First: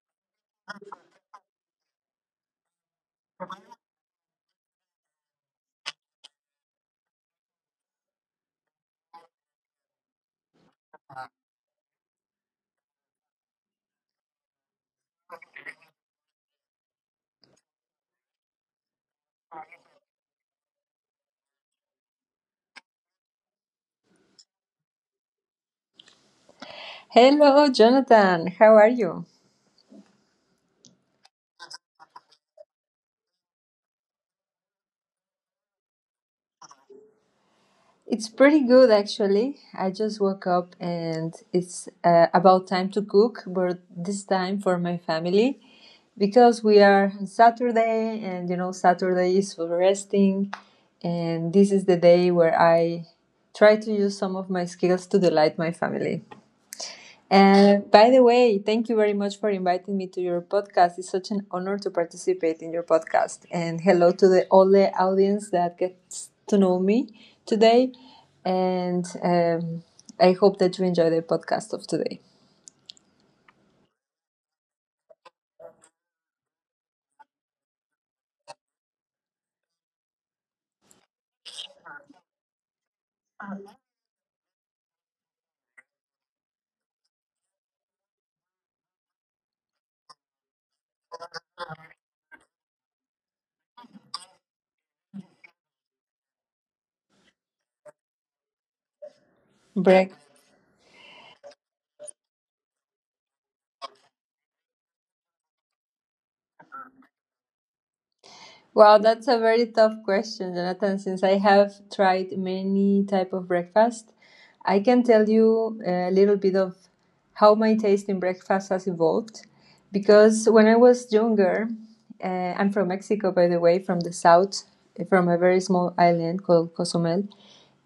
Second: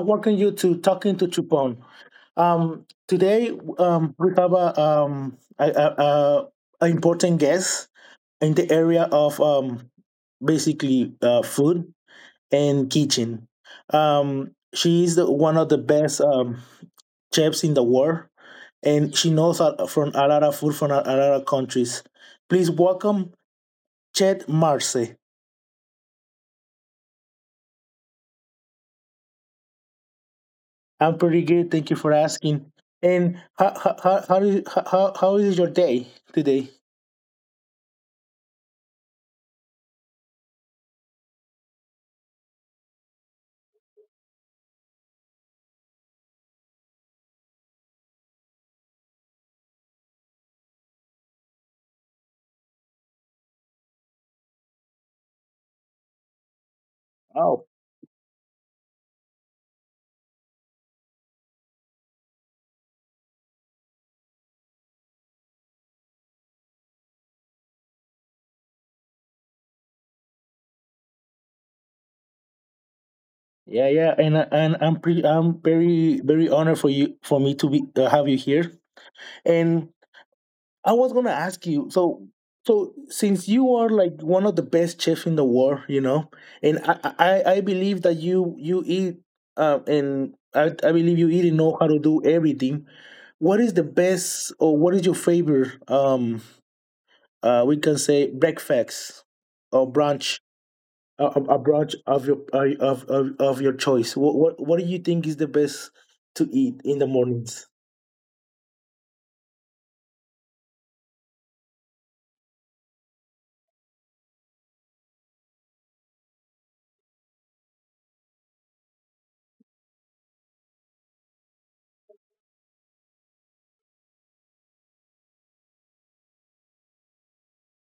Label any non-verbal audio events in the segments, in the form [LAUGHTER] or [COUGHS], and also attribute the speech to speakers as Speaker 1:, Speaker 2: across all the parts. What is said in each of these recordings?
Speaker 1: welcome you to Talking to Chupon. Today, we have a important guest in the area of basically food and kitchen. She is one of the best chefs in the world, and she knows from a lot of food from a lot of countries. Please welcome Chet Marce.
Speaker 2: Hello, Jonathan. How are you?
Speaker 1: I'm pretty good. Thank you for asking. And how, do you, how is your day today?
Speaker 2: It's pretty good, actually. I just woke up and it's about time to cook, but this time for my family because we are on Saturday and you know, Saturday is for resting. And this is the day where I try to use some of my skills to delight my family.
Speaker 1: Oh,
Speaker 2: And by the way, thank you very much for inviting me to your podcast. It's such an honor to participate in your podcast. And hello to the all the audience that gets to know me today. And I hope that you enjoy the podcast of today.
Speaker 1: yeah, yeah. And I'm very very honored for you for me to be have you here. And I was gonna ask you. So since you are like one of the best chefs in the world, you know, and I believe that you eat and I believe you even know how to do everything. What is the best, or what is your favorite we can say breakfast or
Speaker 2: Break.
Speaker 1: brunch, a brunch of your choice. What do you think is the best to eat in the mornings?
Speaker 2: Wow, that's a very tough question, Jonathan. Since I have tried many type of breakfast, I can tell you a little bit of how my taste in breakfast has evolved. Because when I was younger, uh, I'm from Mexico, by the way, from the south, from a very small island called Cozumel,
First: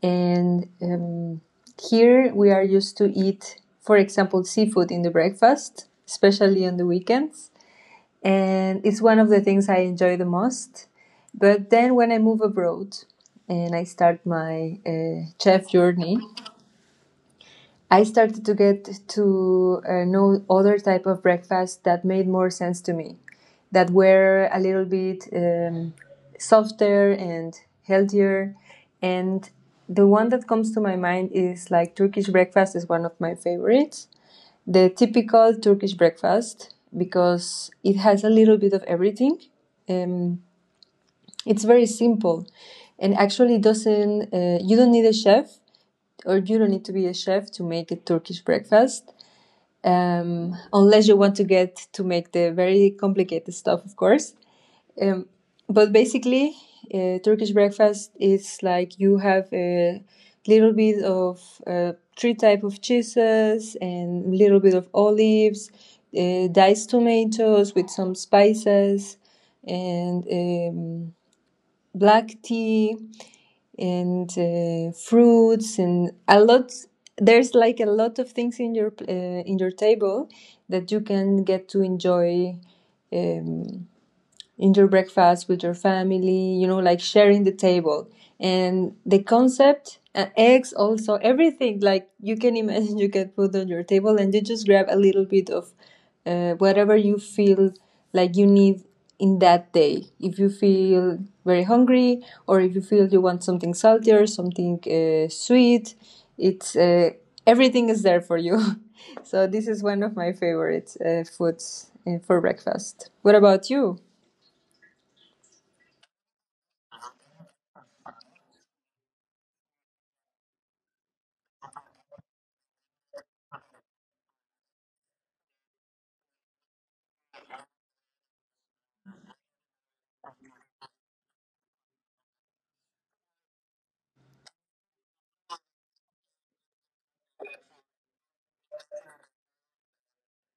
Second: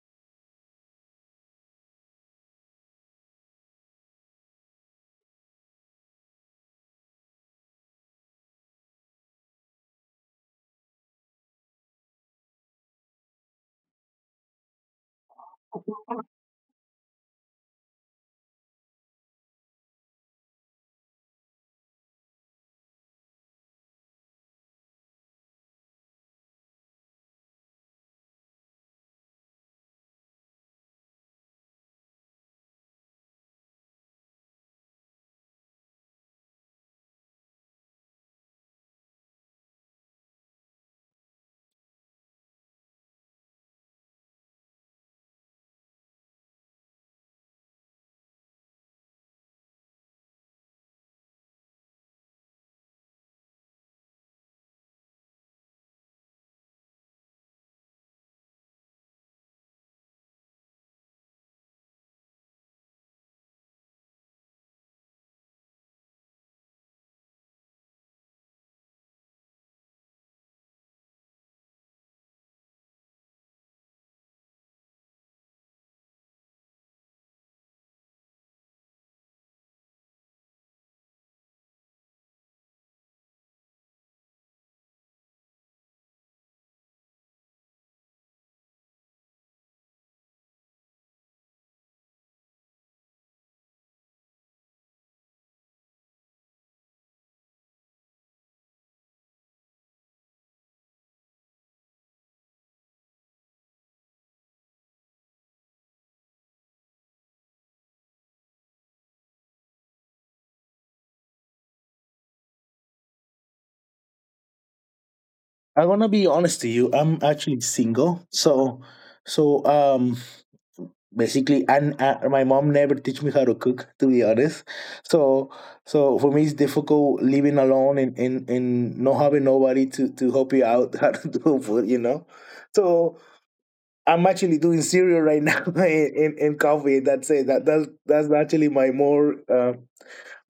Speaker 2: and here we are used to eat, for example, seafood in the breakfast, especially on the weekends and it's one of the things I enjoy the most. But then when I move abroad and I start my chef journey, I started to get to know other type of breakfast that made more sense to me, that were a little bit softer and healthier. And the one that comes to my mind is like Turkish breakfast is one of my favorites, the typical Turkish breakfast because it has a little bit of everything. Um, it's very simple, and actually doesn't. You don't need a chef, or you don't need to be a chef to make a Turkish breakfast, unless you want to get to make the very complicated stuff, of course. But basically turkish breakfast is like you have a little bit of three type of cheeses and little bit of olives, diced tomatoes with some spices and black tea and fruits and a lot, there's like a lot of things in your table that you can get to enjoy um, in your breakfast with your family, you know, like sharing the table. And the concept, eggs also, everything like you can imagine [LAUGHS] you can put on your table and you just grab a little bit of whatever you feel like you need in that day. If you feel very hungry or if you feel you want something salty or something sweet, it's everything is there for you. [LAUGHS] So this is one of my favorite foods for breakfast. What about you?
Speaker 1: I'm gonna be honest to you, I'm actually single. So um Basically, and my mom never teach me how to cook, to be honest. So so for me it's difficult living alone, and and not having nobody to help you out [LAUGHS] how to do food. So I'm actually doing cereal right now [LAUGHS] in, coffee. That's it. That's actually my more.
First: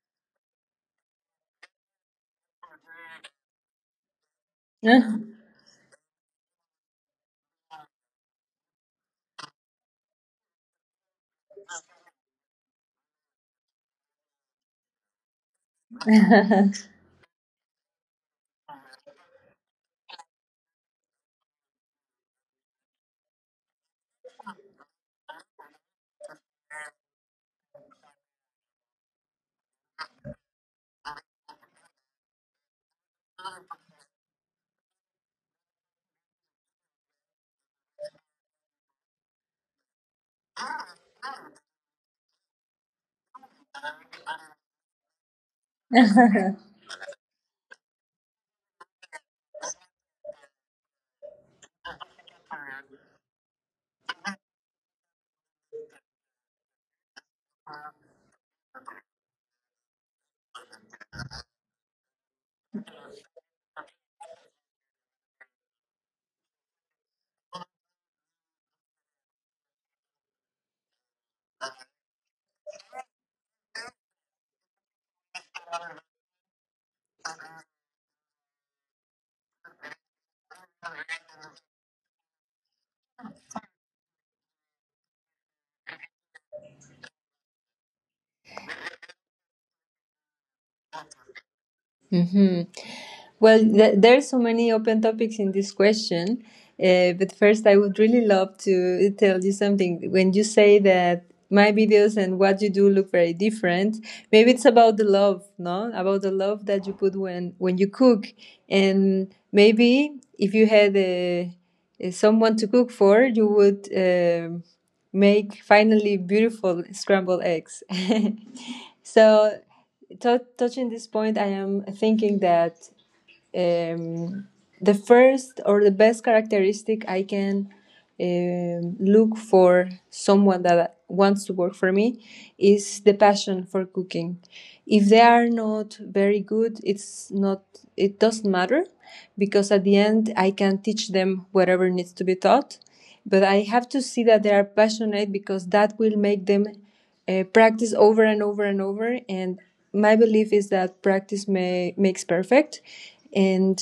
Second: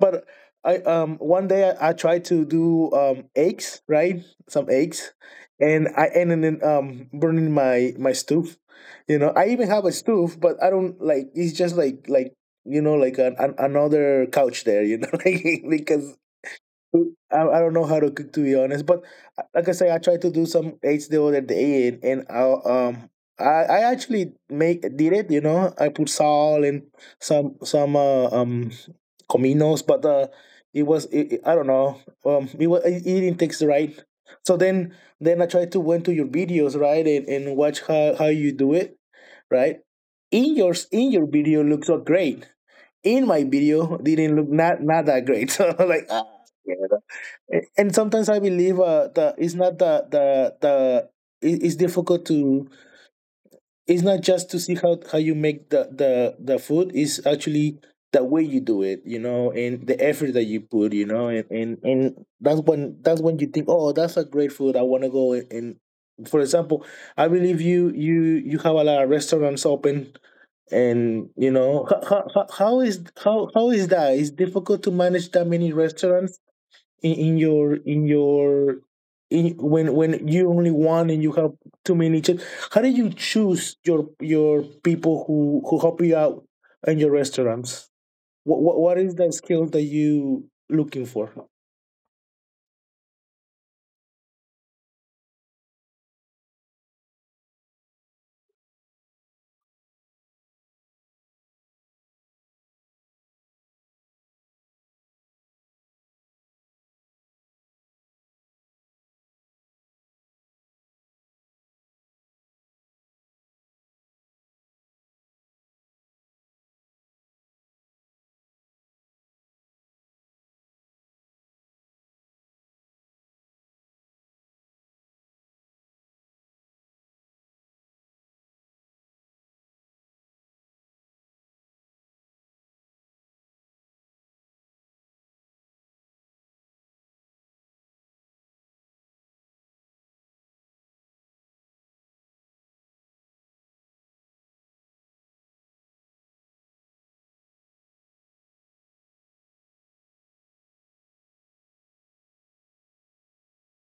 Speaker 1: But I one day I tried to do eggs, right, some
Speaker 2: [LAUGHS]
Speaker 1: eggs,
Speaker 2: Mm-hmm.
Speaker 1: and I ended in burning my stove. You know I even have a stove, but I don't like, it's just like you know, like another couch there. You know [LAUGHS] like because I don't know how to cook, to be honest, but like I say, I try to do some eight still at the end, and I um I actually make did it. You know, I put salt and some cominos, but it was I don't know, it was it didn't taste right. So then I tried to went to your videos, right, and, watch how you do it, right. In your video looks so great. In my video didn't look not that great. [LAUGHS] So like, and sometimes I believe that it's not the the it- it's difficult to it's not just to see how you make the food, it's actually the way you do it, you know, and the effort that you put, you know, and and that's when you think, oh, that's a great food, I want to go and, for example I believe you have a lot of restaurants open, and you know how is that. It's difficult to manage that many restaurants in, in your in your when you only one and you have too many chefs. How do you choose your people who help you out in your restaurants? What is the skill that you looking for?
Speaker 2: Well, there are so many open topics in this question, but first, I would really love to tell you something. When you say that my videos and what you do look very different, maybe it's about the love, no? About the love that you put when you cook, and maybe if you had a someone to cook for, you would. Make finally beautiful scrambled eggs. [LAUGHS] So touching this point, I am thinking that um, the first or the best characteristic I can look for someone that wants to work for me is the passion for cooking. If they are not very good, it's not, it doesn't matter because at the end I can teach them whatever needs to be taught. But I have to see that they are passionate because that will make them practice over and over and over. And my belief is that makes perfect. And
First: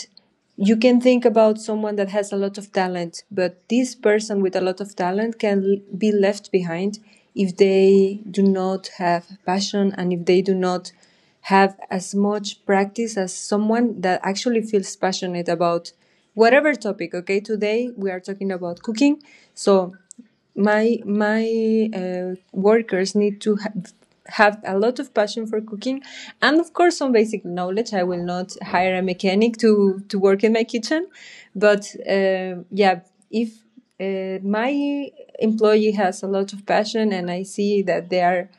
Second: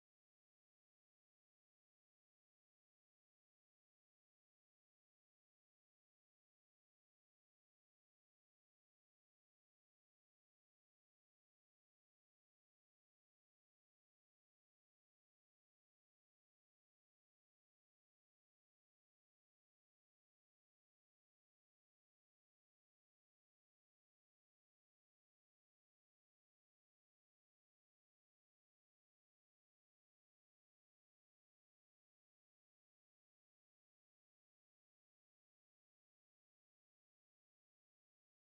Speaker 2: you can think about someone that has a lot of talent, but this person with a lot of talent can be left behind if they do not have passion and if they do not have as much practice as someone that actually feels passionate about whatever topic. Okay, today we are talking about cooking. So my workers need to have a lot of passion for cooking and of course some basic knowledge. I will not hire a mechanic to work in my kitchen, but yeah, if my employee has a lot of passion and I see that they are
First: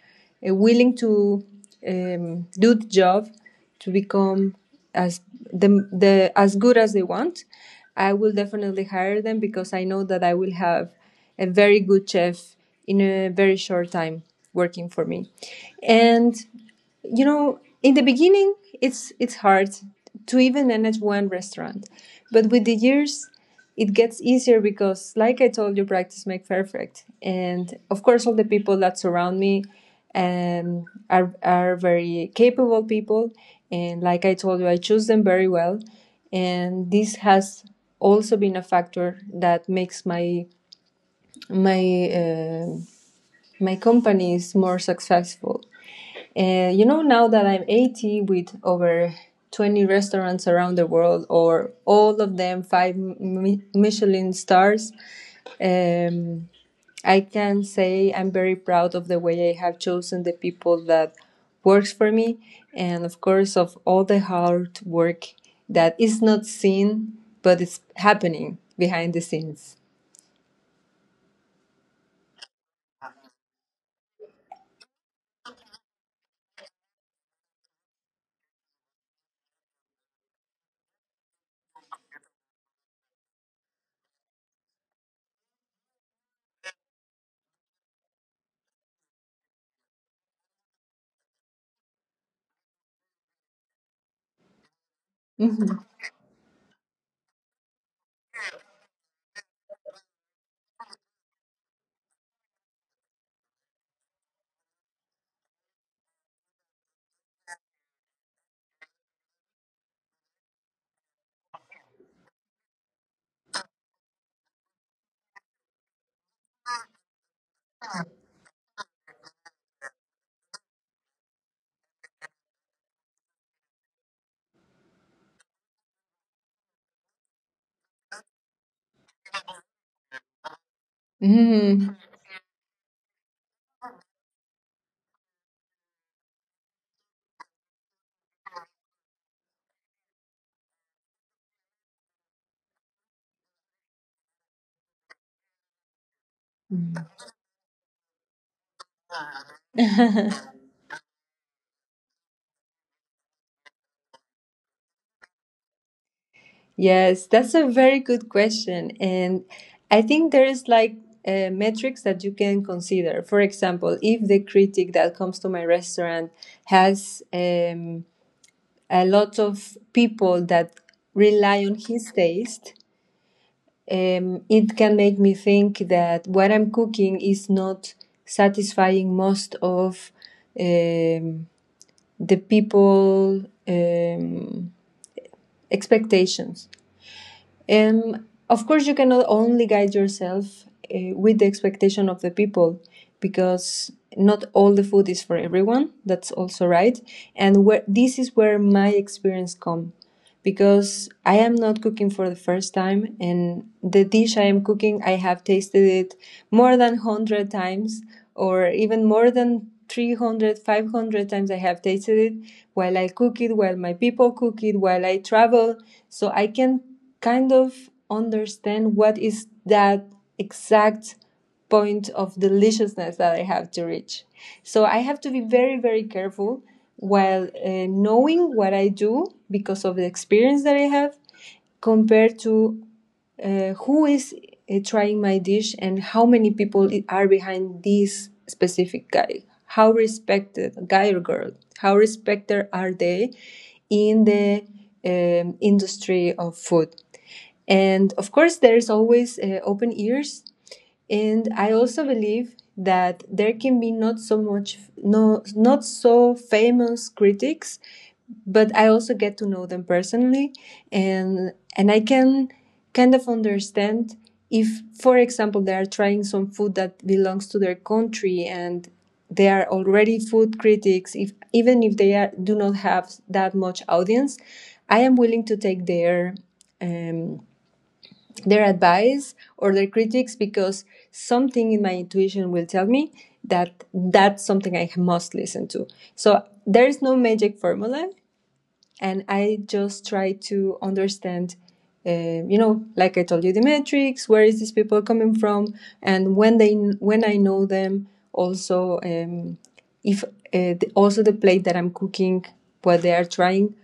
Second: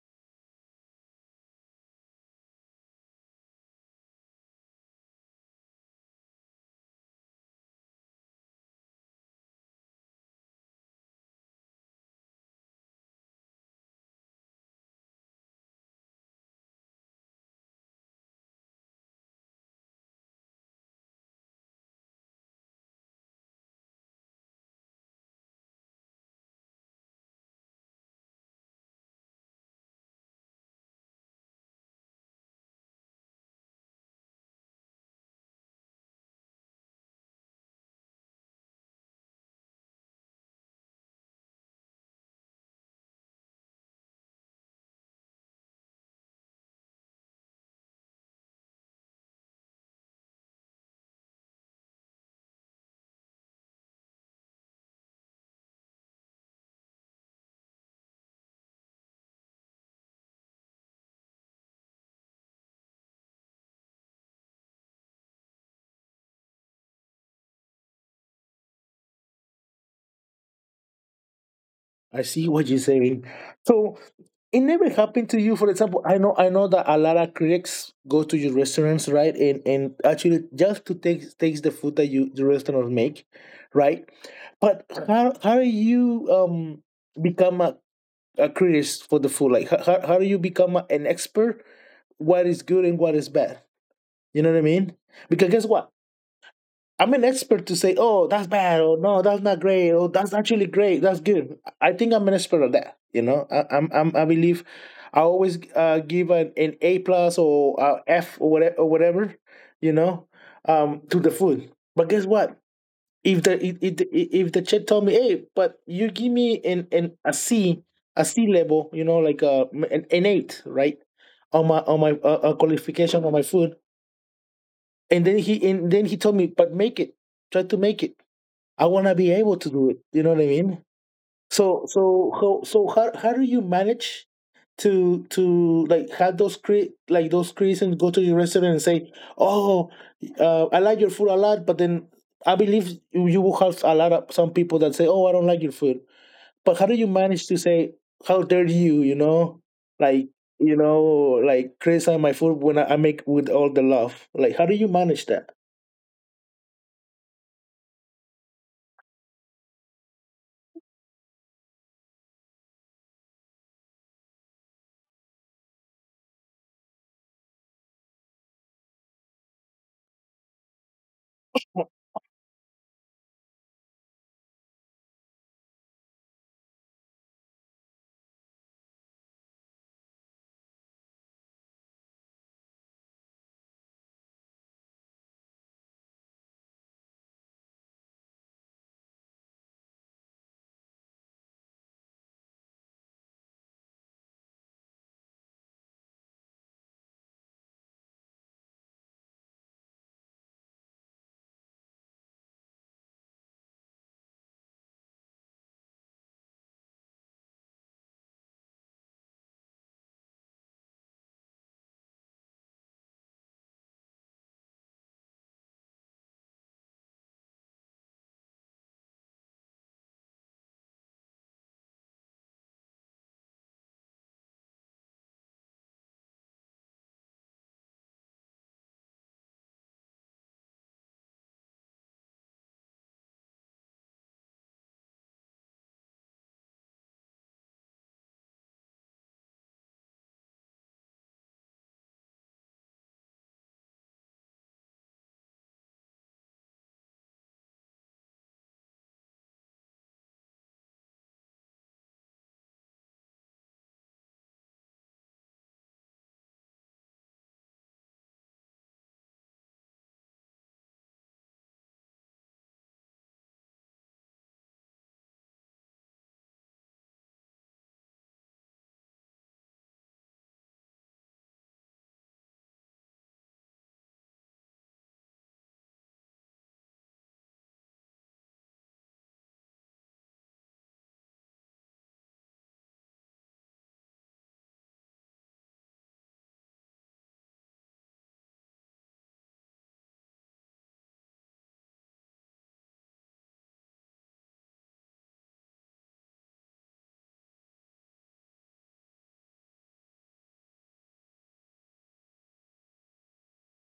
Speaker 2: willing to do the job to become as the as good as they want, I will definitely hire them because I know that I will have a very good chef in a very short time working for me. And you know, in the beginning, it's hard to even manage one restaurant, but with the years, it gets easier because, like I told you, practice makes perfect. And of course, all the people that surround me um, are very capable people, and like I told you, I choose them very well. And this has also been a factor that makes my my uh, my company is more successful. You know, now that I'm 80 with over 20 restaurants around the world, or all of them five Michelin stars, um, I can say I'm very proud of the way I have chosen the people that works for me, and of course of all the hard work that is not seen but it's happening behind the scenes.
Speaker 1: I see what you're saying. So it never happened to you. For example, I know that a lot of critics go to your restaurants, right? And actually just to takes the food that you the restaurant make, right? But how do you become a critic for the food? Like how do you become an expert? What is good and what is bad? You know what I mean? Because guess what? I'm an expert to say, oh, that's bad, or no, that's not great, or that's actually great, that's good. I think I'm an expert at that. You know, I believe I always give an A plus or F or whatever, you know, to the food. But guess what? If the chef told me, hey, but you give me an a C level, you know, like an eight, right, on my qualification on my food, and then he told me, but make it, try to make it. I want to be able to do it. You know what I mean?
Speaker 2: Mhm.
Speaker 1: So how do you manage to like have those like those, and go to your restaurant and say, oh, I like your food a lot, but then I believe you will have a lot of some people that say, oh, I don't like your food. But how do you manage to say, how dare you?
Speaker 2: Mhm.
Speaker 1: Like
Speaker 2: [LAUGHS]
Speaker 1: you know, like criticize my food when I make with all the love. Like, how do you manage that?
Speaker 2: Yes, that's a very good question. And I think there is like metrics that you can consider. For example, if the critic that comes to my restaurant has a lot of people that rely on his taste, it can make me think that what I'm cooking is not satisfying most of um, the people expectations. Of course, you cannot only guide yourself with the expectation of the people because not all the food is for everyone. That's also right. This is where my experience comes because I am not cooking for the first time and the dish I am cooking I have tasted it more than 100 times, or even more than 300, 500 times I have tasted it while I cook it, while my people cook it, while I travel, so I can kind of understand what is that exact point of deliciousness that I have to reach. So I have to be very, very careful while knowing what I do because of the experience that I have compared to who is trying my dish and how many people are behind this specific guy. How respected guy or girl? How respected are they in the industry of food? And of course, there's always open ears, and I also believe that there can be not so famous critics, but I also get to know them personally, and I can kind of understand if, for example, they are trying some food that belongs to their country and they are already food critics, if even if they are, do not have that much audience, I am willing to take their advice or their critics because something in my intuition will tell me that that's something I must listen to. So there is no magic formula, and I just try to understand. You know, like I told you, the metrics. Where is these people coming from, and when they, when I know them, also if the, also the plate that I'm cooking, what they are trying,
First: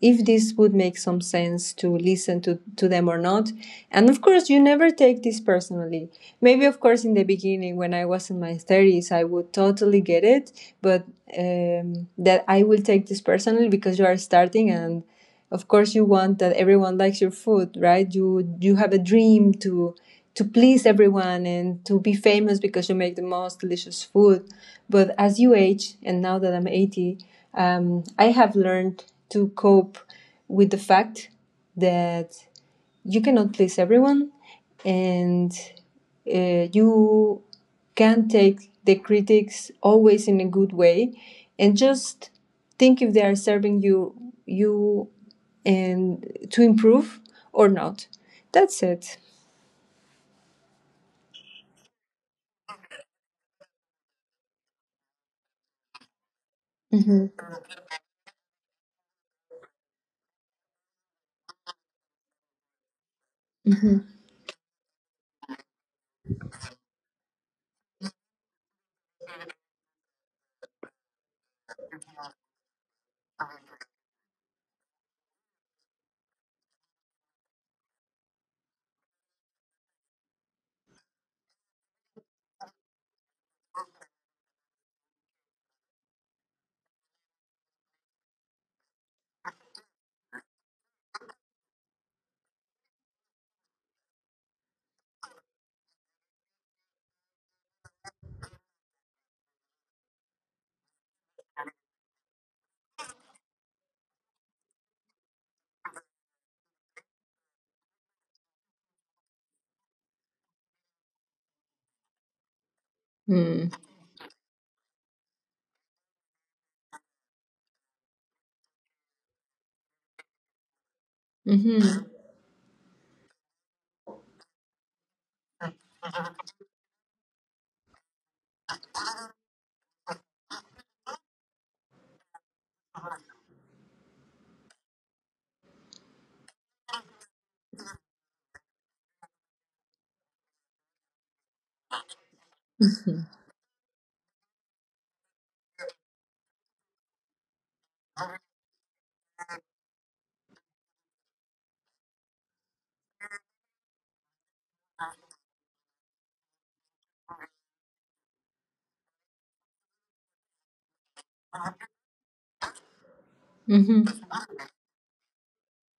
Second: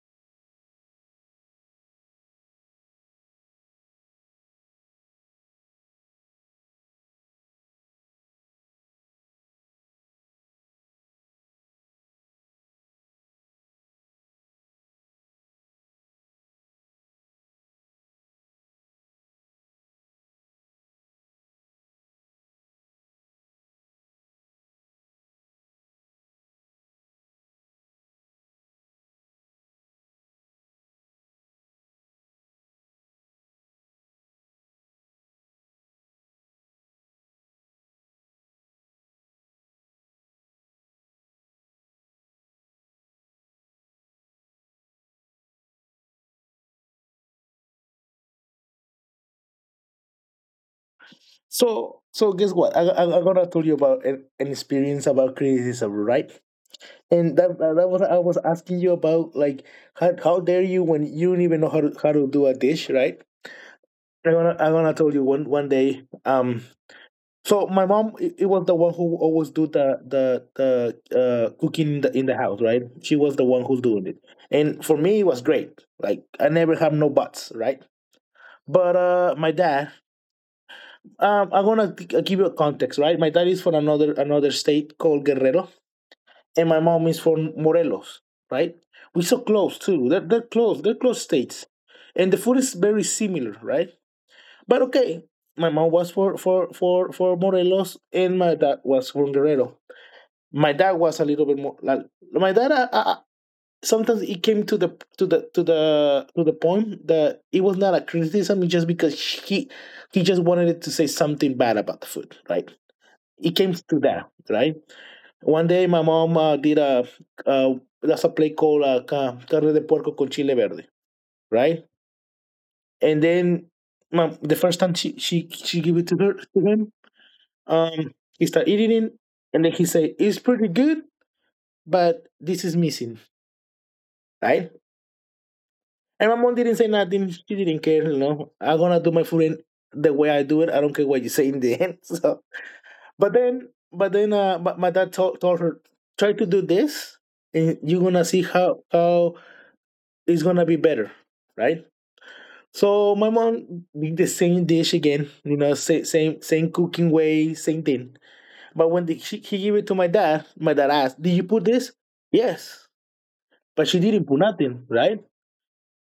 Speaker 2: if this would make some sense to listen to them or not. And of course, you never take this personally. Maybe, of course, in the beginning when I was in my 30s, I would totally get it, but that I will take this personally because you are starting and of course you want that everyone likes your food, right? You have a dream to please everyone and to be famous because you make the most delicious food. But as you age, and now that I'm 80, I have learned to cope with the fact that you cannot please everyone and you can take the critics always in a good way and just think if they are serving you, you, and to improve or not. That's it.
Speaker 1: So, guess what? I'm gonna tell you about an experience about criticism, right?
Speaker 2: Mhm.
Speaker 1: And that was I was asking you about, like how dare you when you don't even know how to do a dish, right? I'm gonna tell you one day. So my mom, it was the one who always do the cooking in in the house, right? She was the one who's doing it, and for me it was great. Like I never have no buts, right? But my dad, I'm gonna give you a context, right? My dad is from another state called Guerrero, and my mom is from Morelos, right? We're so close too. They're close. They're close states, and the food is very similar, right? But okay, my mom was for Morelos, and my dad was from Guerrero. My dad was a little bit more like. My dad sometimes it came to the point that it was not a criticism, it's just because he just wanted it to say something bad about the food, right? It
Speaker 2: Mm.
Speaker 1: came to that, right? One day my mom did a uh, that's a plate called carne de puerco con chile verde, right.
Speaker 2: Mm-hmm.
Speaker 1: And then the first time she gave it to her to him, um he started eating it, and then he said, "It's pretty good, but this is missing," right. And my mom didn't say nothing. She didn't care, you know. I'm gonna do my food in the way I do it. I don't care what you say in the end. [LAUGHS] So, but my dad told her, try to do this, and you're gonna see how it's gonna be better, right? So my mom did the same dish again, you know, same cooking way, same thing. But when he gave it to my dad asked, "Did you put this?" Yes, but she didn't
Speaker 2: Mm-hmm.
Speaker 1: put nothing, right?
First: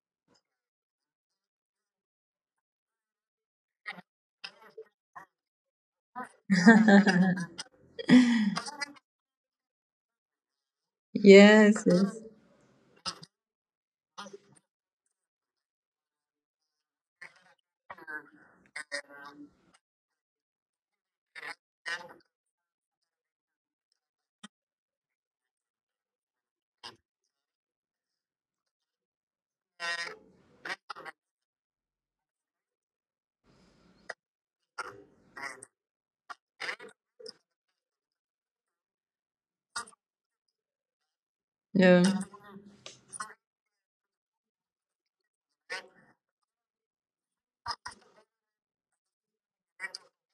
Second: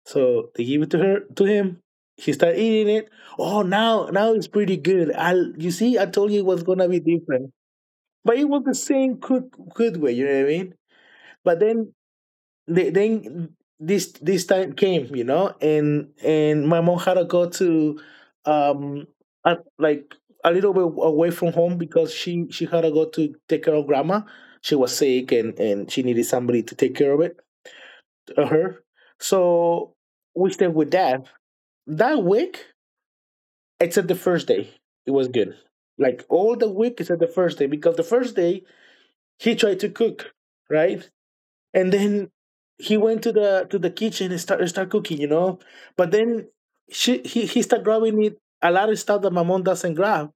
Speaker 1: So they give it to her to him. He started eating it. Oh, now it's pretty good. I You see, I told you it was gonna be different,
Speaker 2: [LAUGHS]
Speaker 1: but it was the same good way. You know what I mean? But
Speaker 2: Yes,
Speaker 1: then
Speaker 2: yes.
Speaker 1: they, then this time came, you know, and my mom had to go to um like a little bit away from home, because she had to go to take care of grandma. She was sick, and she needed somebody to take care of it her. So we stayed with dad that week. Except the first day, it was good. Like all the week except the first day, because the first day he tried to cook, right? And
Speaker 2: Yeah.
Speaker 1: then he went to the kitchen and start cooking, you know. But then she he started grabbing it a lot of stuff that my mom doesn't grab,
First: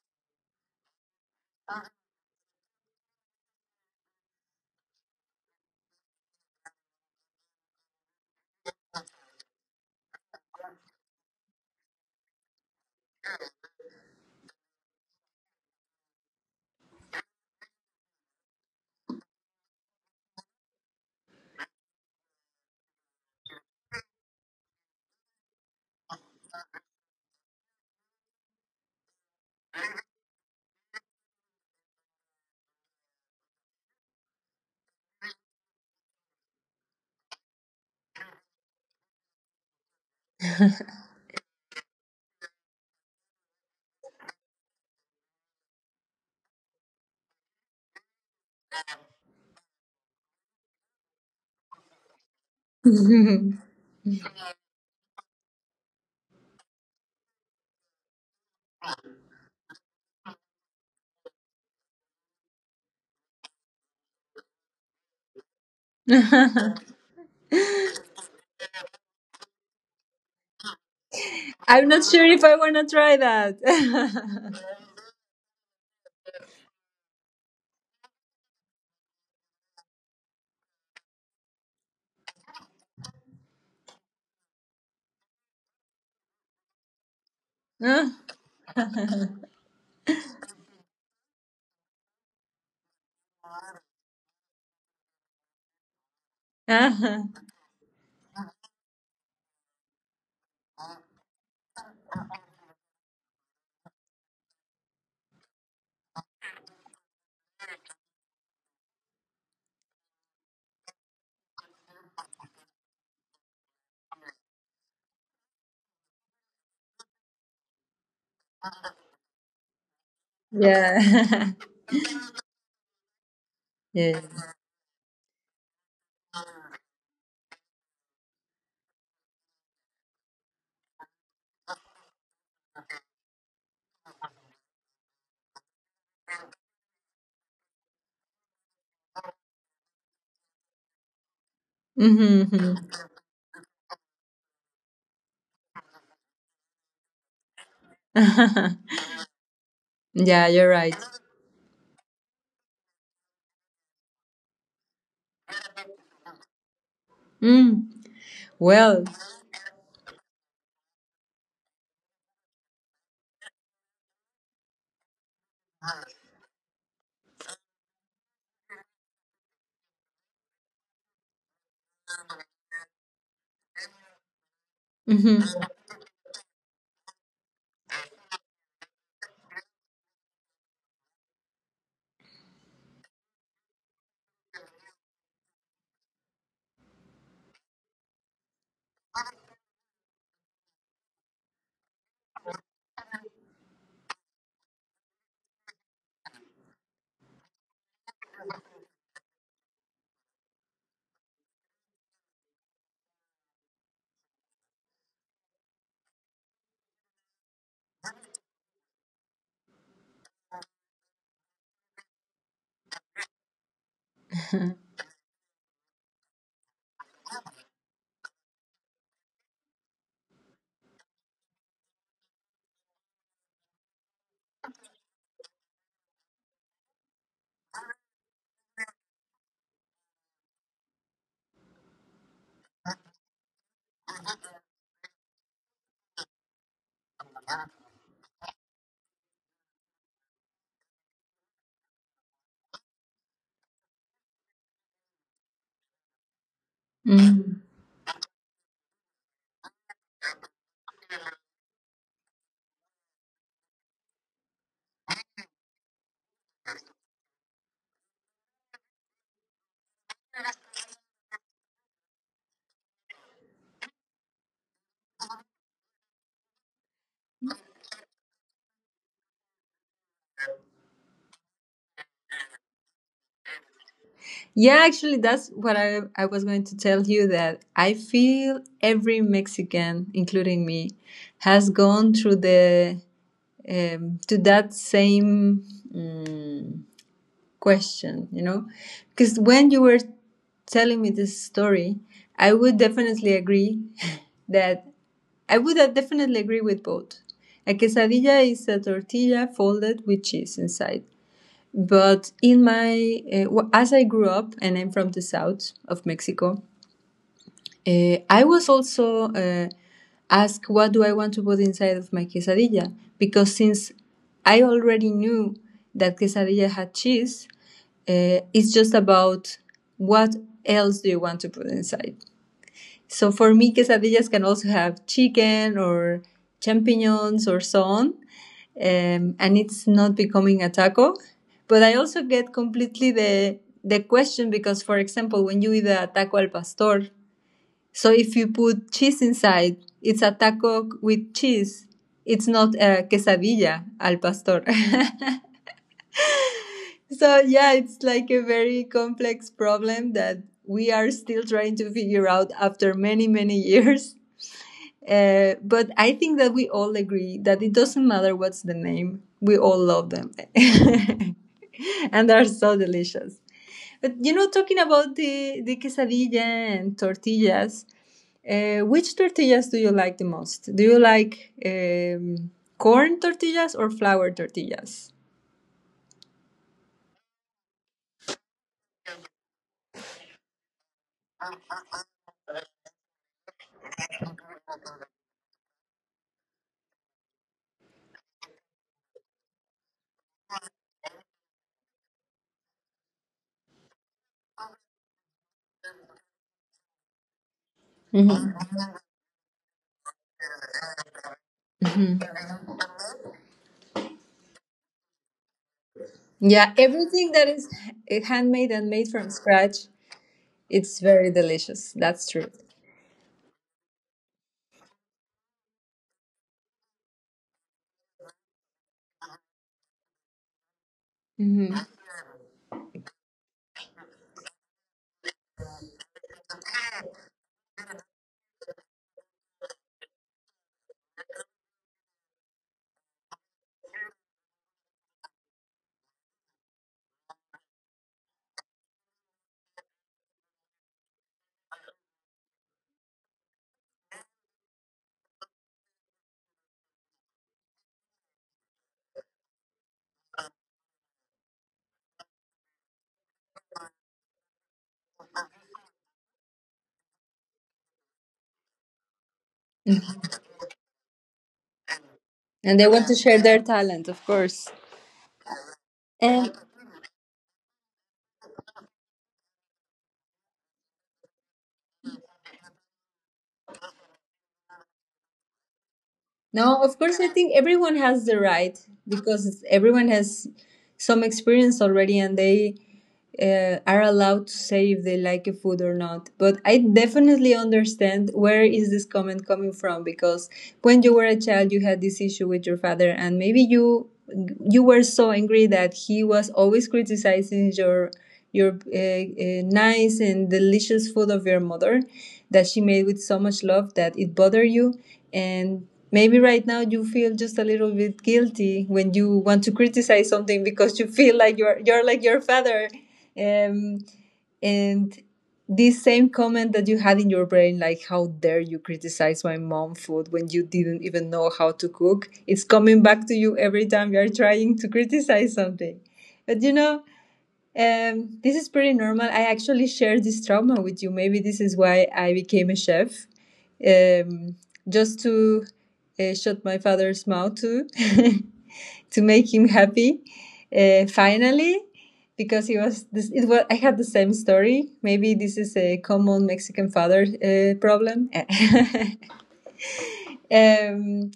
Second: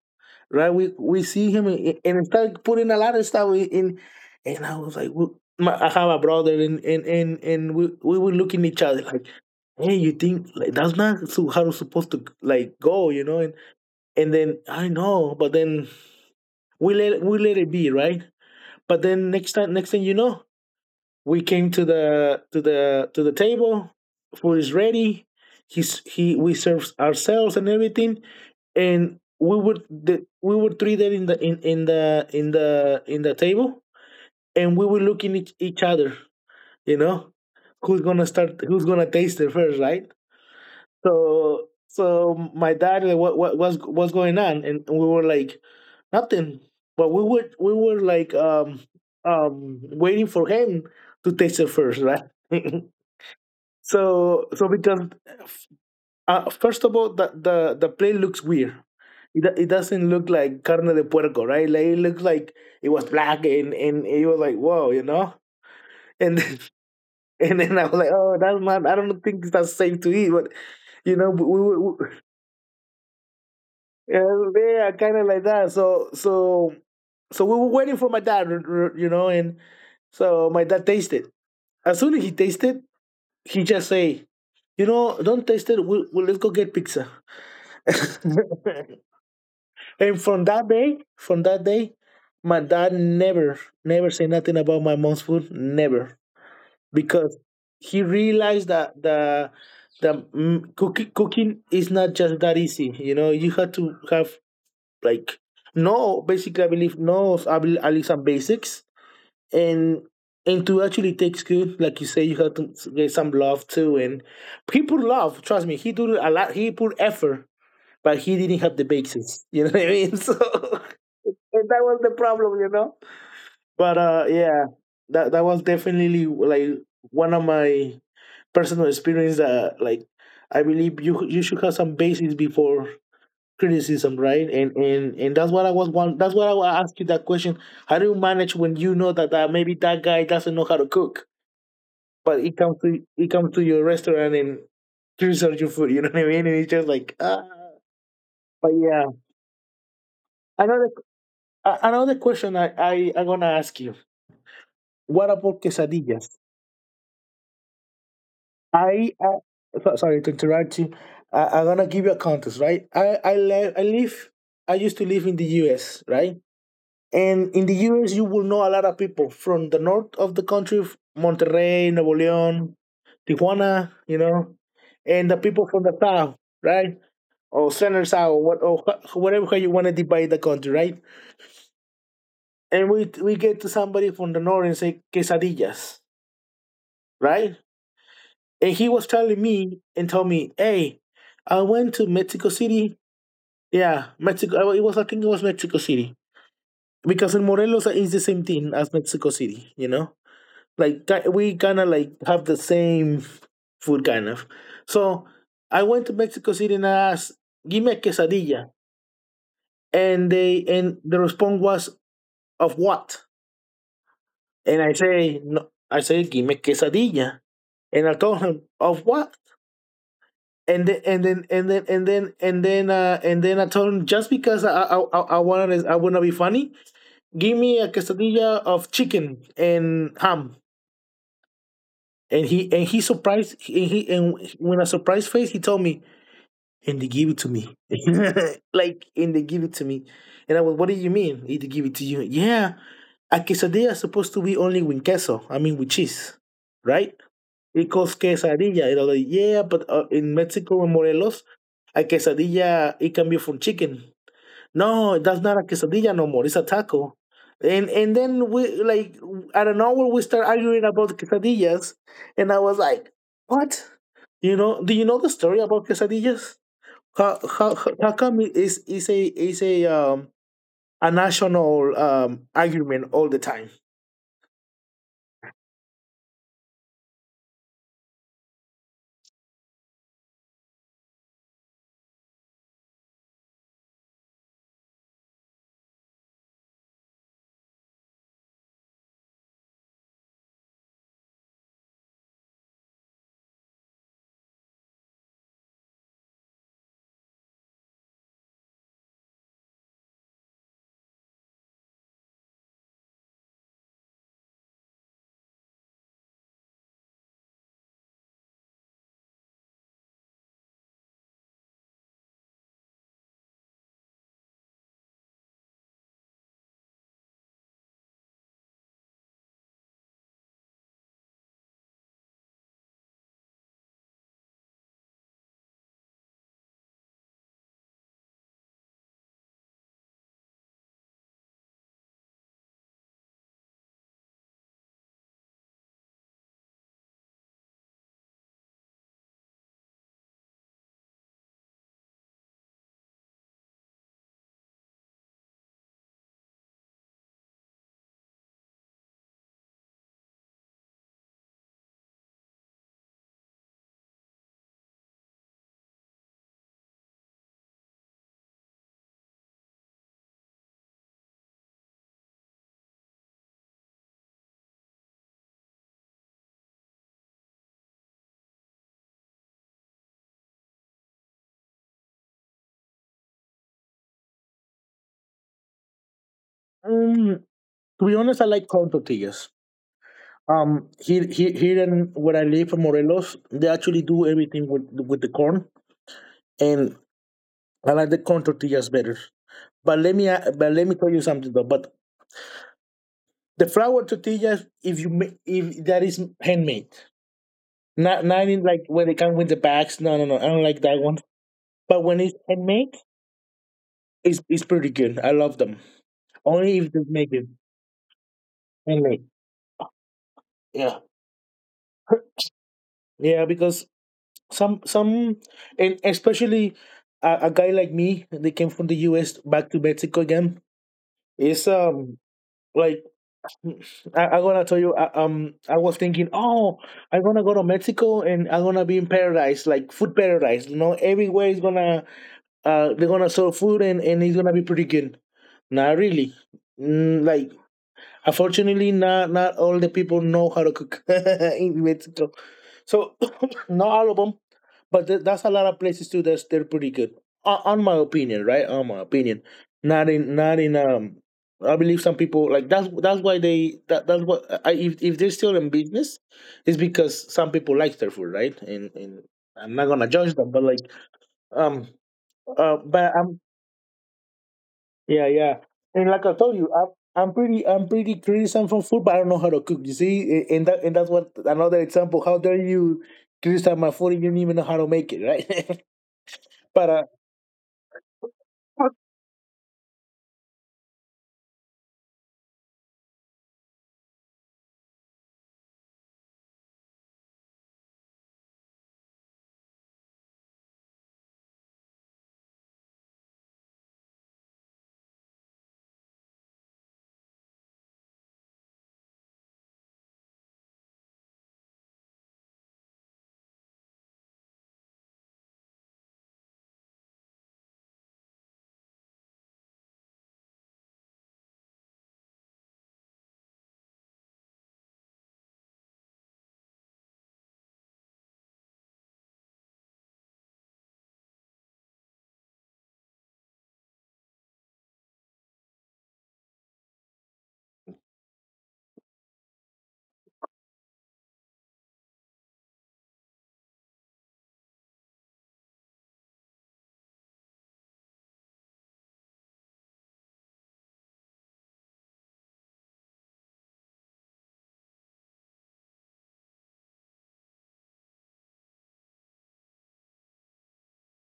Speaker 1: right? We see him, and, started putting a lot of stuff in, and I was like, I have a brother," and and we were looking at each other like, hey, you think like that's not so how it's supposed to like go, you know? And then I know, but then we let it be, right? But then next time, next thing you know, we came to the table. Food is ready. He's he we serves ourselves and everything, and we were treated in the table and we were looking each other, you know, who's gonna start, who's gonna taste it first, right? So my dad like, what was what's going on? And we were like, nothing, but we were waiting for him to taste it first, right? [LAUGHS]
Speaker 2: [LAUGHS]
Speaker 1: so so because First of all, the plate looks weird. It doesn't look like carne de puerco, right? Like it looks like it was black, and it was like, whoa, you know? And then, [LAUGHS] and then I was like, oh, that's not, I don't think that's safe to eat. But, you know, we, we,
Speaker 2: I'm
Speaker 1: we,
Speaker 2: not sure if I want to try that. [LAUGHS]
Speaker 1: yeah, kind of like that. So we were waiting for my dad, and so my dad tasted. As soon as he tasted, he just say, "You know, don't taste it. We'll Let's go get pizza."
Speaker 2: Uh,
Speaker 1: [LAUGHS] And from that day, my dad never, never said nothing about my mom's food, never,
Speaker 2: uh-huh.
Speaker 1: because he realized that cooking is not just that easy. You know, you have to have like no, basically, I believe no, of at least some basics, and to actually take good, like you say, you have to get some love too, and he put love. Trust me, he do a lot. He put effort, but he didn't have the bases. [LAUGHS] You know what I mean? So [LAUGHS]
Speaker 2: Yeah.
Speaker 1: and that was the problem, you know.
Speaker 2: [LAUGHS]
Speaker 1: But
Speaker 2: Yes.
Speaker 1: yeah, that was definitely like one of my personal experience that like I believe you should have some basis before criticism, right? And that's what I was want. That's what I asked you that question. How do you manage when you know that, maybe that guy doesn't know how to cook, but
Speaker 2: Mm-hmm.
Speaker 1: he comes to your restaurant and criticize your food? You know what I mean? And it's just like ah. But
Speaker 2: [LAUGHS]
Speaker 1: yeah,
Speaker 2: Yeah, you're
Speaker 1: another
Speaker 2: right.
Speaker 1: Another question I'm gonna ask you. What about quesadillas?
Speaker 2: Mm. Well.
Speaker 1: I uh, Sorry to interrupt you. I'm gonna give you a context, right? I live, I used to live in the U.S., right, and in the U.S. you will know a lot of people from the north of the country, Monterrey, Nuevo León, Tijuana, you know, and the
Speaker 2: Mhm.
Speaker 1: people from the south, right, or center south, or what or whatever way you want to divide the country, right? And we get to somebody from the north and say quesadillas, right? And he was telling me and told me, "Hey, I went to Mexico City. Yeah, Mexico. It was I think it was Mexico City, because in Morelos is the same thing as Mexico City. You know, like we kind of like have the same food kind of. So I went to Mexico City and I asked, 'Give me a quesadilla,' and the response was, 'Of what?'" And
Speaker 2: [LAUGHS]
Speaker 1: I say, "No." I say, "Give me quesadilla," and I told him, "Of what?" and then and then and then and then and then and then I told him, just because I wanted, I want to be funny, give me a quesadilla of chicken and ham. And he surprised, and he and when I surprised face, he told me and they give it to me, [LAUGHS] like and they give it to me. And I was, what do you mean? They give it to you? Yeah, a quesadilla is supposed to be only with queso. I mean with cheese, right?
Speaker 2: Mm.
Speaker 1: Tacos, quesadilla. And I was like, "Yeah, but, in Mexico and Morelos, a quesadilla, it can be from chicken." "No, that's not a quesadilla no more, it's a taco." And then we, like, out of nowhere, we start arguing about quesadillas, and I was like, "What?" You know, do you know the story about quesadillas? How come it is a a national argument all the time?
Speaker 2: Yeah, actually, that's what I was going to tell you that I feel every Mexican, including me, has gone through the to that same um, question, you know? Because when you were telling me this story, I would definitely agree [LAUGHS] that I would definitely agree with both. A quesadilla is a tortilla folded with cheese inside. But in my, as I grew up, and I'm from the south of Mexico, I was also asked what do I want to put inside of my quesadilla because since I already knew that quesadilla had cheese, it's just about what else do you want to put inside. So for me, quesadillas can also have chicken or champignons or so on, and it's not becoming a taco. But I also get completely the question because, for example, when you eat a taco al pastor, so if you put cheese inside, it's a taco with cheese. It's not a quesadilla al pastor. [LAUGHS] So yeah, it's like a very complex problem that we are still trying to figure out after many, many [LAUGHS] years. But I think that we all agree that it doesn't matter what's the name. We all love them. [LAUGHS] And they're so delicious. But talking about the quesadilla and tortillas, which tortillas do you like the most? Do you like corn tortillas or flour tortillas?
Speaker 1: Um, to be honest, I like corn tortillas. Here in where I live in Morelos, they actually do everything with the corn, and I like the corn tortillas better. But let me tell you something though. But the flour tortillas, if you if that is handmade, not
Speaker 2: Mhm.
Speaker 1: in like where they come with the bags. No, no, no, I don't like that one. But
Speaker 2: Mhm.
Speaker 1: when it's handmade, it's pretty good. I love them.
Speaker 2: Yeah,
Speaker 1: Only if they
Speaker 2: everything
Speaker 1: make
Speaker 2: that
Speaker 1: it
Speaker 2: is handmade and made
Speaker 1: handmade.
Speaker 2: from scratch, it's
Speaker 1: Yeah,
Speaker 2: very delicious. That's
Speaker 1: [LAUGHS]
Speaker 2: true.
Speaker 1: yeah, because some and especially a guy like me, they came from the US back to Mexico again. Is
Speaker 2: Mhm.
Speaker 1: like I'm gonna tell you, I was thinking, oh, I'm gonna go to Mexico and I'm gonna be in paradise like food paradise, you know, everywhere is gonna they're gonna sell food, and it's gonna be pretty good. Not really, like, unfortunately, not all the people know how to cook [LAUGHS] in Mexico, so [COUGHS] [CLEARS THROAT] not all of them. But that's a lot of places too. That's they're pretty good, on my opinion, right? On my opinion, not in I believe some people like that's why they that that's what I, if they're still in business, it's because some people like their food, right? And I'm not gonna judge them, but like um
Speaker 2: And they want
Speaker 1: but
Speaker 2: to share
Speaker 1: I'm
Speaker 2: their talent, of course.
Speaker 1: yeah, yeah, and like I
Speaker 2: And
Speaker 1: told you I'm. I'm pretty criticism for food, but I don't know how to cook. You see, and that, and that's what another example. How dare you criticize my food and you don't even know how to make it, right? [LAUGHS]
Speaker 2: no,
Speaker 1: But
Speaker 2: of course, I think everyone has the right because everyone has some experience already and they are allowed to say if they like a food or not. But I definitely understand where is this comment coming from because when you were a child, you had this issue with your father and maybe you were so angry that he was always criticizing your your nice and delicious food of your mother that she made with so much love that it bothered you and maybe right now you feel just a little bit guilty when you want to criticize something because you feel like you're like your father, um, and this same comment that you had in your brain like how dare you criticize my mom food when you didn't even know how to cook it's coming back to you every time you're trying to criticize something. But this is pretty normal. I actually shared this trauma with you. Maybe this is why I became a chef, um, just to shut my father's mouth too, [LAUGHS] to make him happy. Finally, because he was this. It was I had the same story. Maybe this is a common Mexican father problem. [LAUGHS] Um,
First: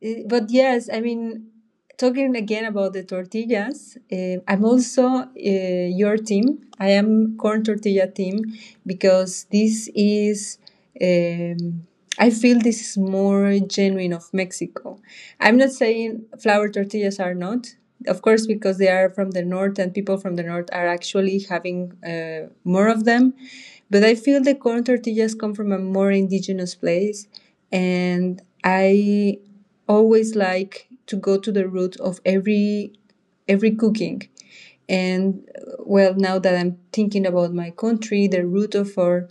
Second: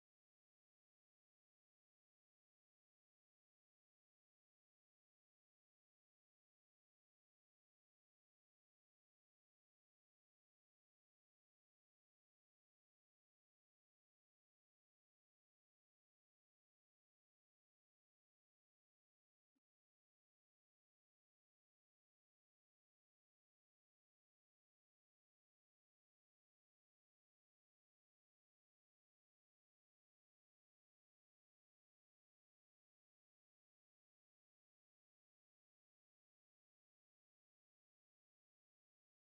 Speaker 2: but yes, I mean, talking again about the tortillas, I'm also your team. I am corn tortilla team because this is. Um, I feel this is more genuine of Mexico. I'm not saying flour tortillas are not, of course, because they are from the north and people from the north are actually having more of them. But I feel the corn tortillas come from a more indigenous place and I always like to go to the root of every cooking. And well, now that I'm thinking about my country, the root of our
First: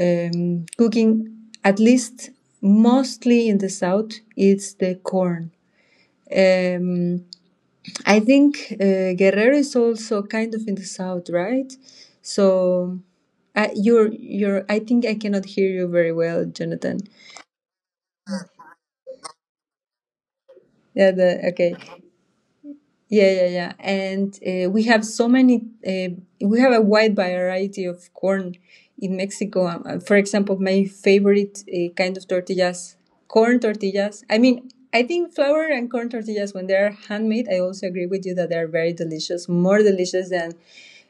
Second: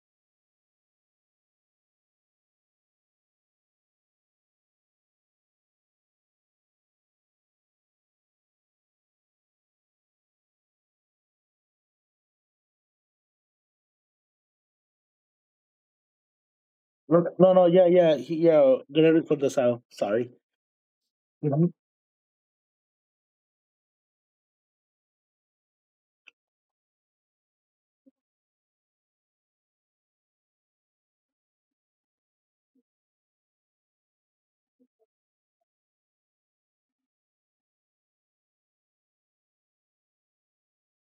Speaker 2: cooking, at least mostly in the south, it's the corn. Um, I think Guerrero is also kind of in the south, right? So I, you're you're. I think I cannot hear you very well, Jonathan.
Speaker 1: no, no, no, yeah, yeah, yeah. Granted for the South. Sorry.
Speaker 2: Yeah. The,
Speaker 1: Mhm,
Speaker 2: okay. Yeah, yeah, yeah. And we have so many, we have a wide variety of corn in Mexico. For example, my favorite kind of tortillas, corn tortillas. I mean, I think flour and corn tortillas, when they're handmade, I also agree with you that they're very delicious, more delicious than,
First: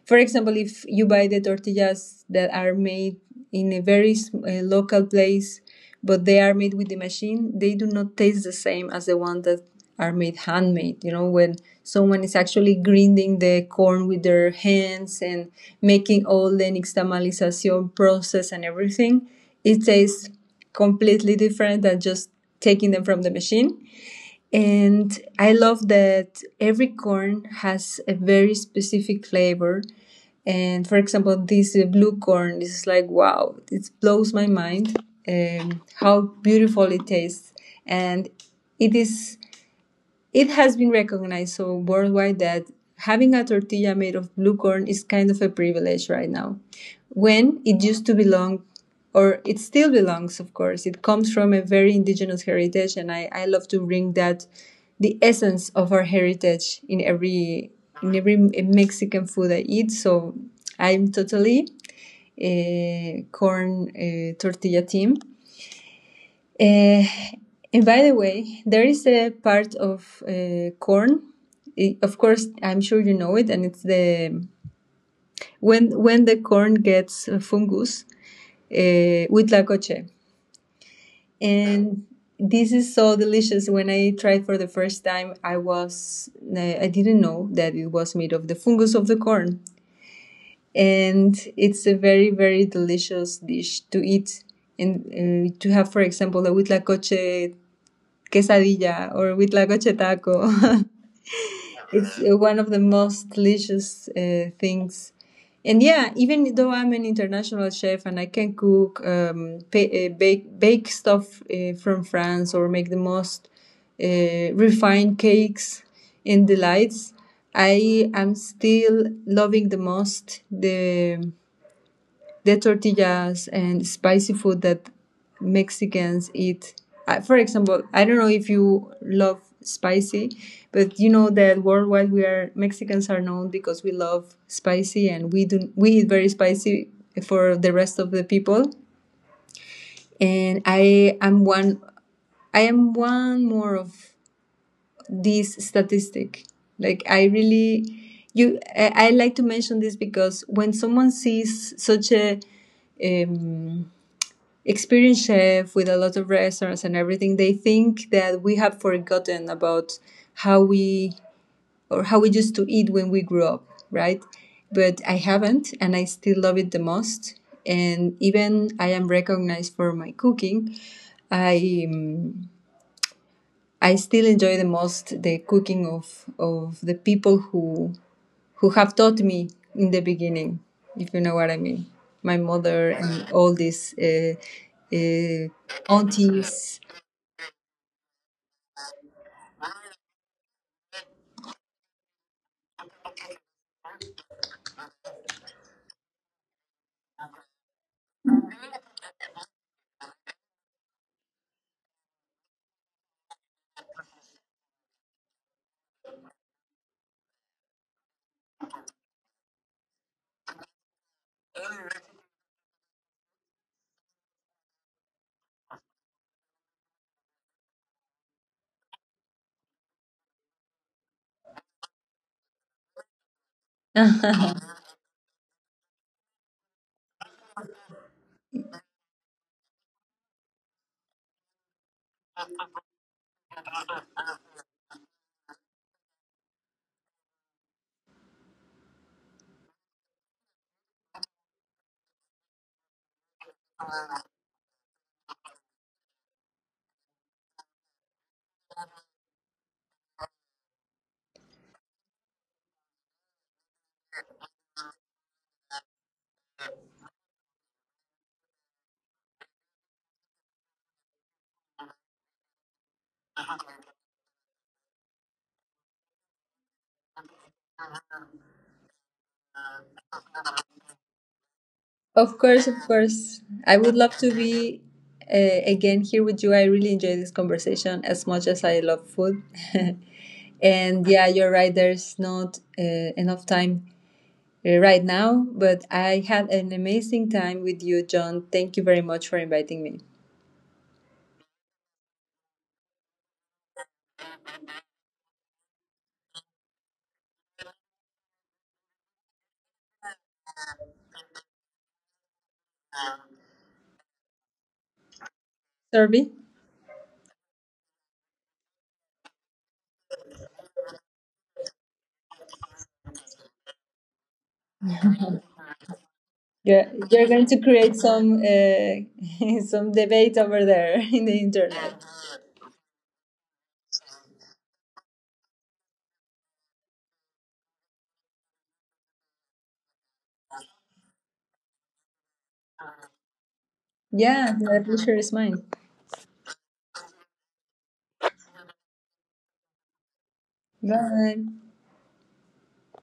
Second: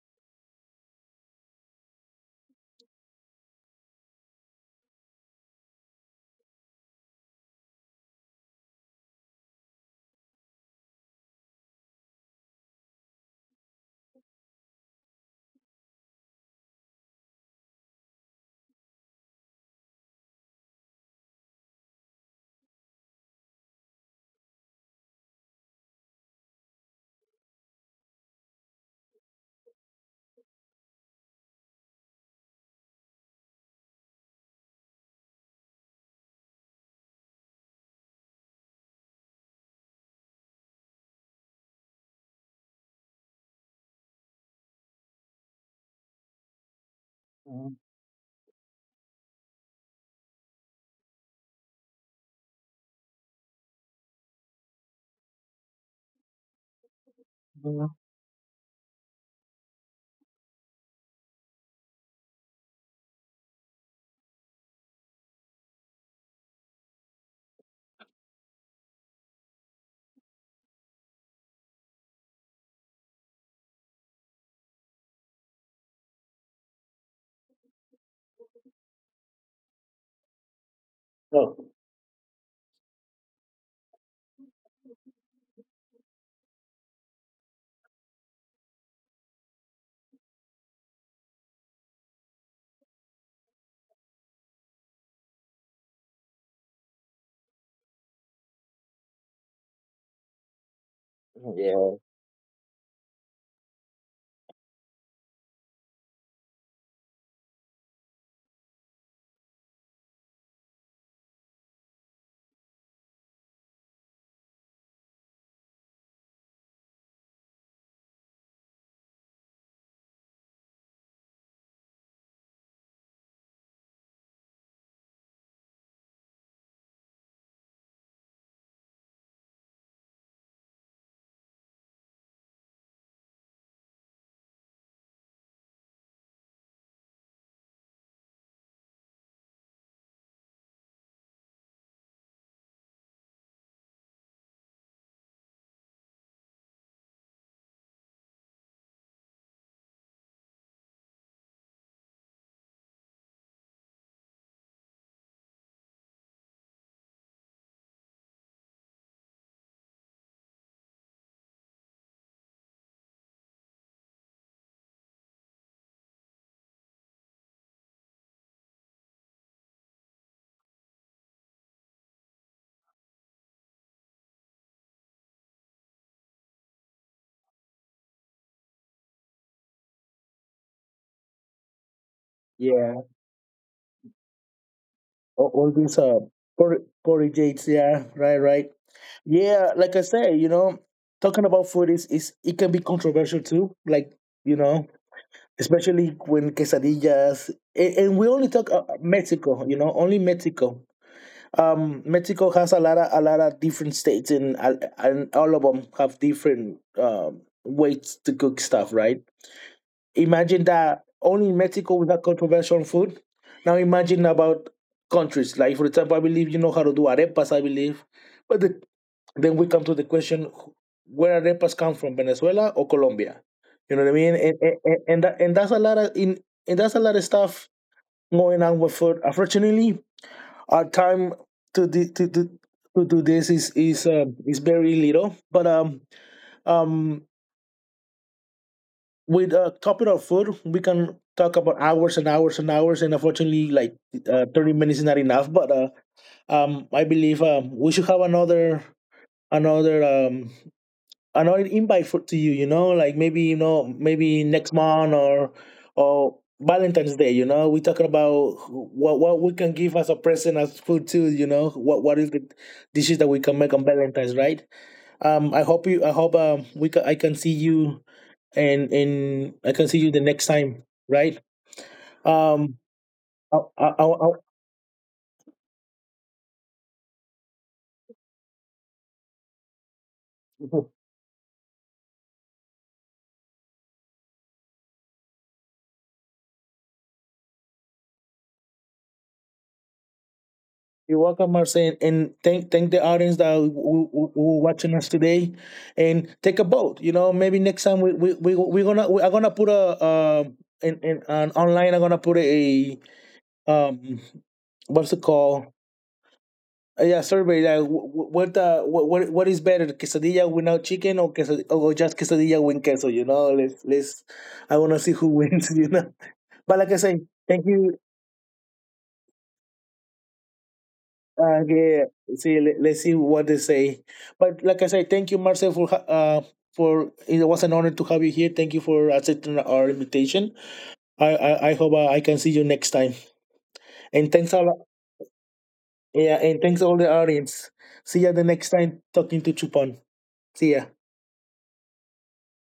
Speaker 2: for example, if you buy the tortillas that are made in a very local place, but they are made with the machine. They do not taste the same as the ones that are made handmade, when someone is actually grinding the corn with their hands and making all the nixtamalization process and everything. It tastes completely different than just taking them from the machine. And I love that every corn has a very specific flavor. And for example, this blue corn is like wow, it blows my mind. How beautiful it tastes, and it is, it has been recognized so worldwide that having a tortilla made of blue corn is kind of a privilege right now, when
Speaker 1: mhm,
Speaker 2: it used to belong, or it still belongs, of course. It comes from a very indigenous heritage, and I love to bring that the essence of our heritage
Speaker 1: mhm.
Speaker 2: in every Mexican food I eat. So I'm totally a corn tortilla team. Uh, and by the way, there is a part of corn. Of course, I'm sure you know it, and it's the when the corn gets fungus with
Speaker 1: Oh,
Speaker 2: and this is so delicious. When I tried for the first time, I was I didn't know that it was made of the fungus of the corn, and it's a very delicious dish to eat. And to have, for example, a huitlacoche quesadilla or huitlacoche taco. [LAUGHS]
Speaker 1: yeah,
Speaker 2: It's one of the most delicious things. And yeah, even though I'm an international chef and I can cook, pa bake stuff from France or make the most refined cakes and delights, I am still loving the most the tortillas and spicy food that Mexicans eat. For example, I don't know if you love spicy, but you know that worldwide we are Mexicans are known because we love spicy and we do we eat very spicy for the rest of the people. And I am one more of this statistic. Like I really you I like to mention this because when someone sees such a um, experienced chef with a lot of restaurants and everything, they think that we have forgotten about how we or how we used to eat when we grew up, right? But I haven't, and I still love it the most. And even I am recognized for my cooking. I um, I still enjoy the most the cooking of the people who have taught me in the beginning, if you know what I mean. My mother
Speaker 1: yeah.
Speaker 2: and all these uh,
Speaker 1: All these
Speaker 2: aunties.
Speaker 1: porridges. Yeah, right, right. Yeah, like I say, you know, talking about food is it can be controversial too. Like, you know, especially when quesadillas. And we only talk Mexico. You know, only Mexico. Mexico has a lot of different states, and all of them have different ways to cook stuff, right? Imagine that only in Mexico we have controversial on food. Now imagine about countries like, for example, I believe you know how to do arepas. I believe, but the, then we come to the question: Where arepas come from, Venezuela or Colombia?
Speaker 2: [LAUGHS]
Speaker 1: You know what I mean?
Speaker 2: Of
Speaker 1: And that's a lot of in and that's a lot of stuff going on with food. Unfortunately, our time to the to do this is is very little. But um with a topic of food, we can talk about hours and hours and hours. And unfortunately, like 30 minutes is not enough. But I believe we should have another another um another invite for to you. You know, like maybe you know maybe next month or Valentine's Day. You know, we talking about what we can give as a present as food too. You know, what is the dishes that we can make on Valentine's, right? I hope you. I hope we can, I can see you and I can see you the next time, right?
Speaker 2: course, of
Speaker 1: Um,
Speaker 2: course.
Speaker 1: I,
Speaker 2: I
Speaker 1: I,
Speaker 2: would
Speaker 1: I,
Speaker 2: love to
Speaker 1: I-
Speaker 2: be again here with you. I really enjoy this conversation as much as I love food. [LAUGHS] And yeah, you're right. There's not enough time right now, but I had an amazing time with you, John. Thank you very much for inviting me.
Speaker 1: you're welcome, Marcel, and thank the audience that were watching us today, and take a vote. You know, maybe next time we're gonna I'm gonna put a in an online, I'm gonna put a um what's the call?
Speaker 2: Sorry.
Speaker 1: Yeah, survey that w- w- what the what is better, quesadilla without chicken or quesad or just quesadilla with queso? You know, let's, I want to see who wins. [LAUGHS] You know. But like I say,
Speaker 2: You're going to
Speaker 1: thank
Speaker 2: create
Speaker 1: you.
Speaker 2: some [LAUGHS] some debate over there [LAUGHS] in the internet.
Speaker 1: Yeah, see, let's see what they say. But like I say, thank you, Marcel, for for it was an honor to have you here. Thank you for accepting our invitation. I hope I can see you next time. And
Speaker 2: Yeah,
Speaker 1: thanks
Speaker 2: the
Speaker 1: all.
Speaker 2: pleasure is mine.
Speaker 1: Yeah, and thanks all the audience. See you the next time talking to Chupon. See ya.
Speaker 2: Bye.